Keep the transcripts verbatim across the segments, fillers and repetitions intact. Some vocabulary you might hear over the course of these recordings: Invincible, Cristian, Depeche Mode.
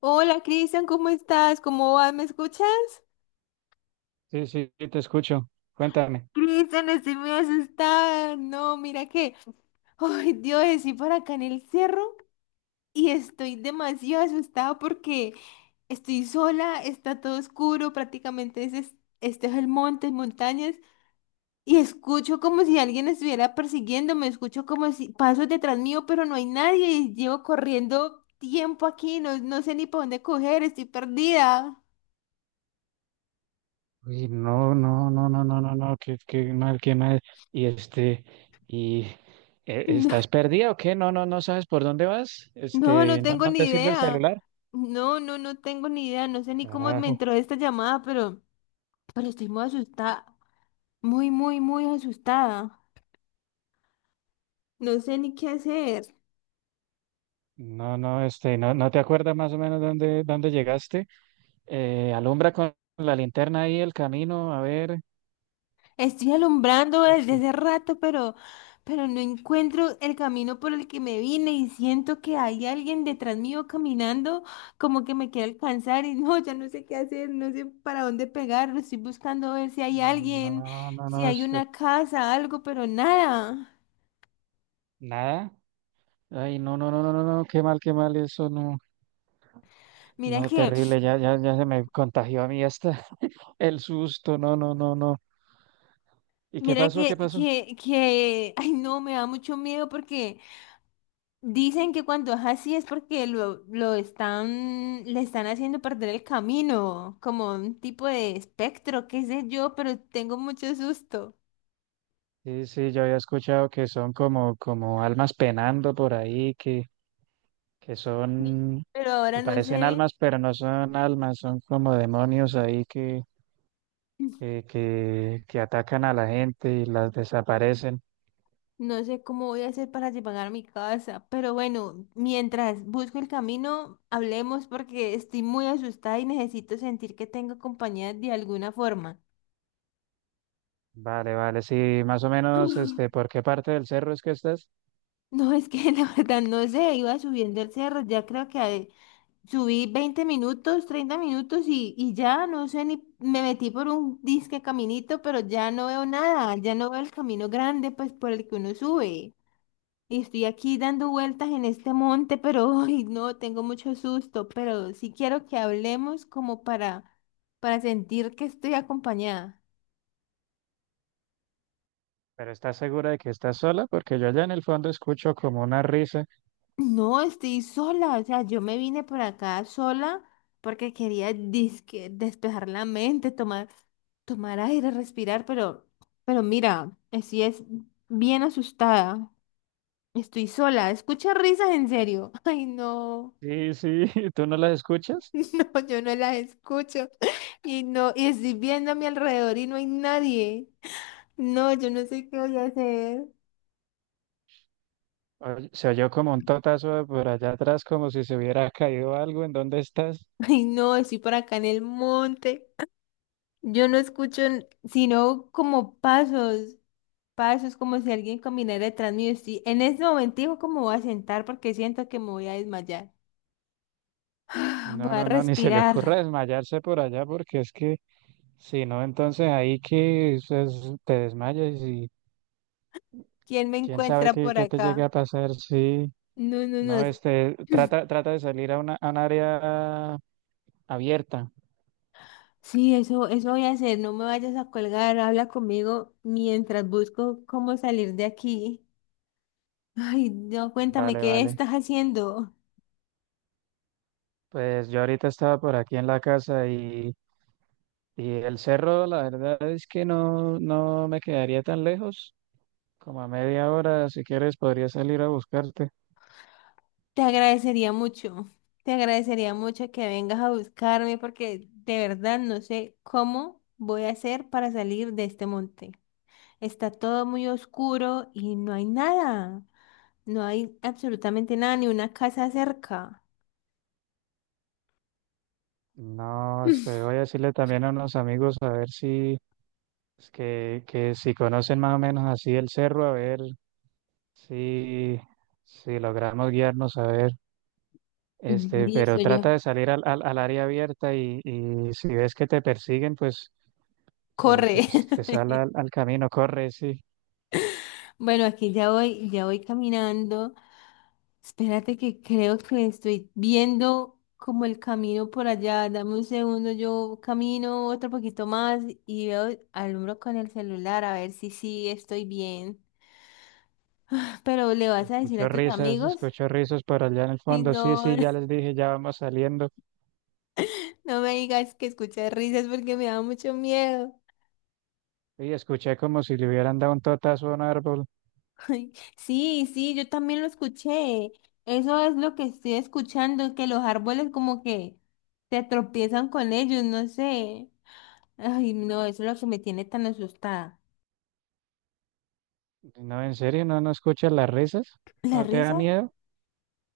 Hola Cristian, ¿cómo estás? ¿Cómo vas? ¿Me escuchas? Sí, sí, sí, te escucho. Cuéntame. Cristian, estoy muy asustada. No, mira que, ay Dios, estoy por acá en el cerro y estoy demasiado asustada porque estoy sola, está todo oscuro, prácticamente este es, este es el monte, montañas, y escucho como si alguien estuviera persiguiéndome, escucho como si pasos detrás mío, pero no hay nadie y llevo corriendo tiempo aquí, no, no sé ni para dónde coger, estoy perdida. Uy, no, no, no, no, no, no, no, qué, qué mal, qué mal. Y este, y eh, ¿estás perdida o qué? No, no, no sabes por dónde vas. No, no Este, no, tengo no ni te sirve el idea. celular. No, no, no tengo ni idea. No sé ni cómo me Carajo. entró esta llamada, pero, pero estoy muy asustada. Muy, muy, muy asustada. No sé ni qué hacer. No, no, este, no, no te acuerdas más o menos dónde, dónde llegaste. Eh, alumbra con la linterna ahí el camino, a ver. Estoy alumbrando desde porque- hace rato, pero, pero no encuentro el camino por el que me vine y siento que hay alguien detrás mío caminando como que me quiere alcanzar y no, ya no sé qué hacer, no sé para dónde pegar. Estoy buscando ver si hay alguien, No, no, si no, hay este, una casa, algo, pero nada. nada. Ay, no, no, no, no, no, no, qué mal, qué mal, eso no. Mira No, que... terrible, ya, ya, ya se me contagió a mí hasta el susto, no, no, no, no. ¿Y qué Mira pasó? ¿Qué que, pasó? que, que, ay no, me da mucho miedo porque dicen que cuando es así es porque lo, lo están, le están haciendo perder el camino, como un tipo de espectro, qué sé yo, pero tengo mucho susto. Sí, sí, yo había escuchado que son como, como almas penando por ahí, que, que Sí. son, Pero ahora que no parecen sé, almas, pero no son almas, son como demonios ahí que, que, que, que atacan a la gente y las desaparecen. no sé cómo voy a hacer para llegar a mi casa. Pero bueno, mientras busco el camino, hablemos porque estoy muy asustada y necesito sentir que tengo compañía de alguna forma. Vale, vale, sí, más o menos, este, ¿por qué parte del cerro es que estás? No, es que la verdad no sé, iba subiendo el cerro, ya creo que eh, subí veinte minutos, treinta minutos y, y ya no sé ni, me metí por un disque caminito, pero ya no veo nada, ya no veo el camino grande pues por el que uno sube. Y estoy aquí dando vueltas en este monte, pero ay, no, tengo mucho susto, pero sí quiero que hablemos como para, para sentir que estoy acompañada. Pero ¿estás segura de que estás sola? Porque yo allá en el fondo escucho como una risa. No, estoy sola, o sea, yo me vine por acá sola porque quería disque despejar la mente, tomar, tomar aire, respirar, pero, pero mira, estoy es bien asustada. Estoy sola, escucha risas en serio. Ay, no, Sí, sí, ¿tú no las escuchas? no, yo no las escucho. Y no, y estoy viendo a mi alrededor y no hay nadie. No, yo no sé qué voy a hacer. Oye, se oyó como un totazo por allá atrás, como si se hubiera caído algo. ¿En dónde estás? Ay, no, estoy por acá en el monte. Yo no escucho n- sino como pasos. Pa, eso es como si alguien caminara detrás mío. Estoy- en este momentico como voy a sentar porque siento que me voy a desmayar. Voy No, a no, no, ni se le respirar. ocurra desmayarse por allá, porque es que si no, entonces ahí que es- te desmayas y ¿Quién me quién sabe encuentra qué, por qué te llegue acá? a pasar. Sí, No, no, no, no. este, trata, trata de salir a una, a un área abierta. Sí, eso, eso voy a hacer. No me vayas a colgar. Habla conmigo mientras busco cómo salir de aquí. Ay, no, cuéntame Vale, qué vale. estás haciendo. Pues yo ahorita estaba por aquí en la casa y. Y el cerro, la verdad es que no, no me quedaría tan lejos. Como a media hora, si quieres, podría salir a buscarte. Te agradecería mucho. Te agradecería mucho que vengas a buscarme porque de verdad no sé cómo voy a hacer para salir de este monte. Está todo muy oscuro y no hay nada. No hay absolutamente nada, ni una casa cerca. No, este, voy a decirle también a unos amigos a ver si, es que, que si conocen más o menos así el cerro, a ver si, si logramos guiarnos, a ver. Este, Listo, Pero yo. trata de salir al, al, al área abierta y, y si ves que te persiguen, pues, pues Corre. te sal al, al camino, corre, sí. Bueno, aquí ya voy, ya voy caminando. Espérate que creo que estoy viendo como el camino por allá. Dame un segundo, yo camino otro poquito más y veo, alumbro con el celular a ver si sí estoy bien. Pero ¿le vas a decir a Escucho tus risas, amigos? escucho risos por allá en el Ay, fondo. Sí, no. sí, ya les dije, ya vamos saliendo. No me digas que escuché risas porque me da mucho miedo. Y escuché como si le hubieran dado un totazo a un árbol. Ay, sí, sí, yo también lo escuché. Eso es lo que estoy escuchando, que los árboles como que se tropiezan con ellos, no sé. Ay, no, eso es lo que me tiene tan asustada. No, en serio, no, no escuchas las risas, ¿La no te da risa? miedo.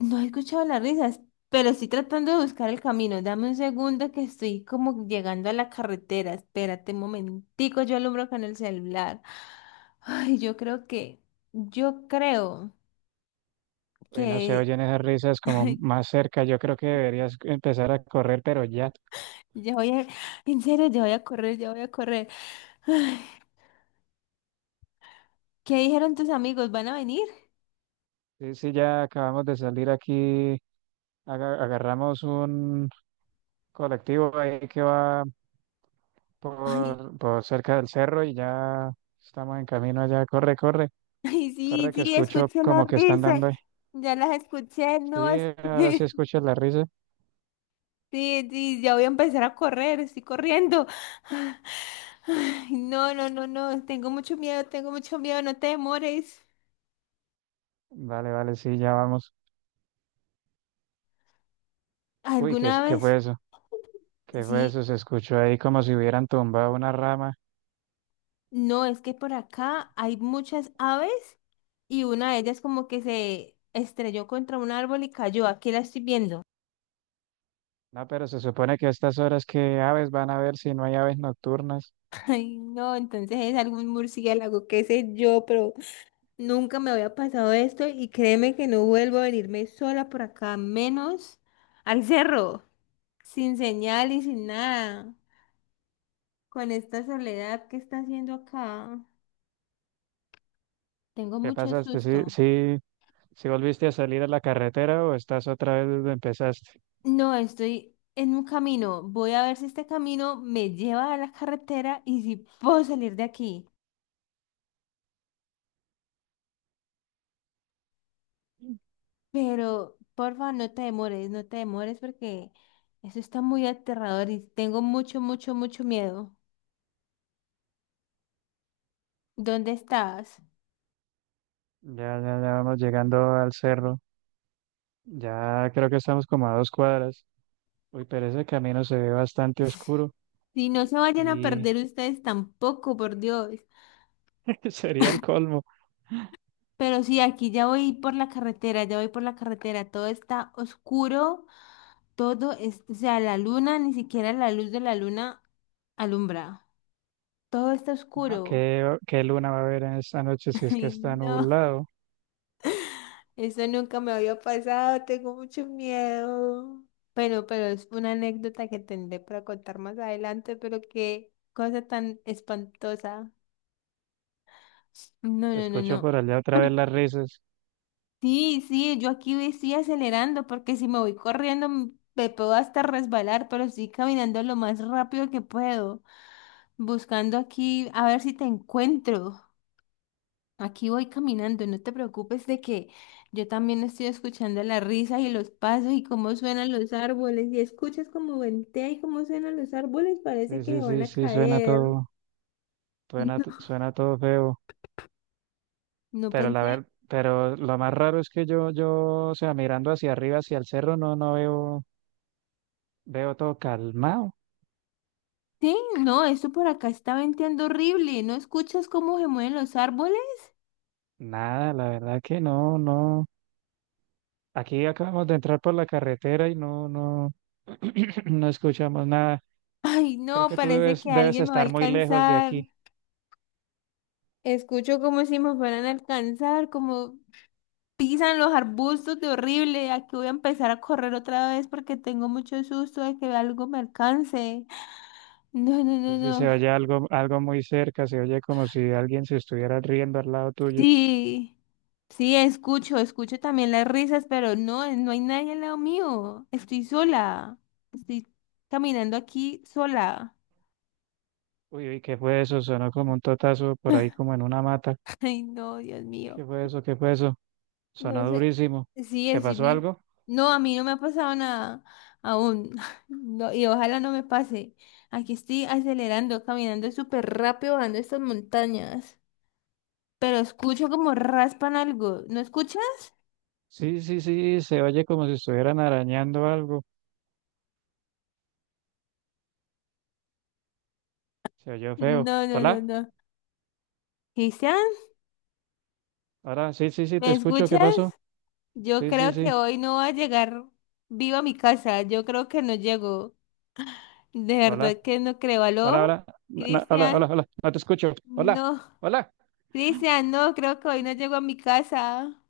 No he escuchado las risas, pero estoy tratando de buscar el camino. Dame un segundo que estoy como llegando a la carretera. Espérate un momentico, yo alumbro con el celular. Ay, yo creo que, yo creo. Uy, no se que oyen esas risas como más cerca. Yo creo que deberías empezar a correr, pero ya. ya voy a, en serio, ya voy a correr, ya voy a correr. Ay, ¿qué dijeron tus amigos? ¿Van a venir? Sí, sí, ya acabamos de salir aquí. aga- Agarramos un colectivo ahí que va Ay, por, por cerca del cerro y ya estamos en camino allá. Corre, corre, ay, sí, corre, que sí, escucho escuché la como que están risa. dando ahí. Ya las escuché, Sí, no. es- ahora sí escuchas la risa. Sí, sí, ya voy a empezar a correr, estoy corriendo. Ay, no, no, no, no, tengo mucho miedo, tengo mucho miedo, no te demores. Vale, vale, sí, ya vamos. Uy, ¿qué, ¿Alguna es- ¿qué vez? fue eso? ¿Qué fue Sí, eso? Se escuchó ahí como si hubieran tumbado una rama. no, es que por acá hay muchas aves y una de ellas como que se estrelló contra un árbol y cayó. Aquí la estoy viendo. No, pero se supone que a estas horas que aves van a ver si no hay aves nocturnas. Ay, no, entonces es algún murciélago, qué sé yo, pero nunca me había pasado esto y créeme que no vuelvo a venirme sola por acá, menos al cerro, sin señal y sin nada, con esta soledad que está haciendo acá. Tengo ¿Qué mucho pasaste? ¿Sí, susto. sí, sí volviste a salir a la carretera o estás otra vez donde empezaste? No, estoy en un camino. Voy a ver si este camino me lleva a la carretera y si puedo salir de aquí. Pero, porfa, no te demores, no te demores porque eso está muy aterrador y tengo mucho, mucho, mucho miedo. ¿Dónde estás? Ya, ya, ya vamos llegando al cerro. Ya creo que estamos como a dos cuadras. Uy, pero ese camino se ve bastante oscuro Si no se vayan a y perder ustedes tampoco, por Dios. sería el colmo. Pero sí, aquí ya voy por la carretera, ya voy por la carretera. Todo está oscuro, todo es, o sea, la luna, ni siquiera la luz de la luna alumbra. Todo está No, oscuro. ¿qué, qué luna va a haber en esta noche si es que Ay, está no, nublado? eso nunca me había pasado, tengo mucho miedo. Bueno, pero es una anécdota que tendré para contar más adelante, pero qué cosa tan espantosa. No, no, no, Escucho no. por allá otra vez las risas. Sí, sí, yo aquí ve- estoy acelerando porque si me voy corriendo m- me puedo hasta resbalar, pero estoy caminando lo más rápido que puedo, buscando aquí a ver si te encuentro. Aquí voy caminando, no te preocupes de que yo también estoy escuchando la risa y los pasos y cómo suenan los árboles. Y escuchas cómo ventea y cómo suenan los árboles, parece Sí, que sí, se van sí, a sí, suena caer. todo, suena, No, suena todo feo. no Pero la pensé. ver, pero lo más raro es que yo, yo, o sea, mirando hacia arriba, hacia el cerro, no, no veo, veo todo calmado. Sí, no, esto por acá está venteando horrible. ¿No escuchas cómo se mueven los árboles? Nada, la verdad que no, no. Aquí acabamos de entrar por la carretera y no, no, no escuchamos nada. Ay, Creo no, que tú parece debes, que debes alguien me va a estar muy lejos de alcanzar. aquí. Escucho como si me fueran a alcanzar, como pisan los arbustos de horrible. Aquí voy a empezar a correr otra vez porque tengo mucho susto de que algo me alcance. No, no, Sí, no, sí, se no. oye algo, algo muy cerca, se oye como si alguien se estuviera riendo al lado tuyo. Sí, sí, escucho, escucho también las risas, pero no, no hay nadie al lado mío. Estoy sola. Estoy caminando aquí sola. Uy, uy, ¿qué fue eso? Sonó como un totazo por ahí, como en una mata. Ay, no, Dios mío. ¿Qué fue eso? ¿Qué fue eso? No Sonó sé. durísimo. Sí, ¿Te es pasó mi... algo? No, a mí no me ha pasado nada aún. No, y ojalá no me pase. Aquí estoy acelerando, caminando súper rápido, bajando estas montañas. Pero escucho como raspan algo. ¿No escuchas? Sí, sí, sí, se oye como si estuvieran arañando algo. Se oyó feo. No, no, no, Hola, no. Cristian, hola, sí, sí, sí, te ¿me escucho. ¿Qué escuchas? pasó? Yo Sí, sí, creo que sí. hoy no va a llegar viva a mi casa. Yo creo que no llego. De Hola, verdad que no creo. hola, ¿Aló? hola, no, no, hola, hola, Cristian, hola, no te escucho. Hola, no. hola. Cristian, no, creo que hoy no llego a mi casa.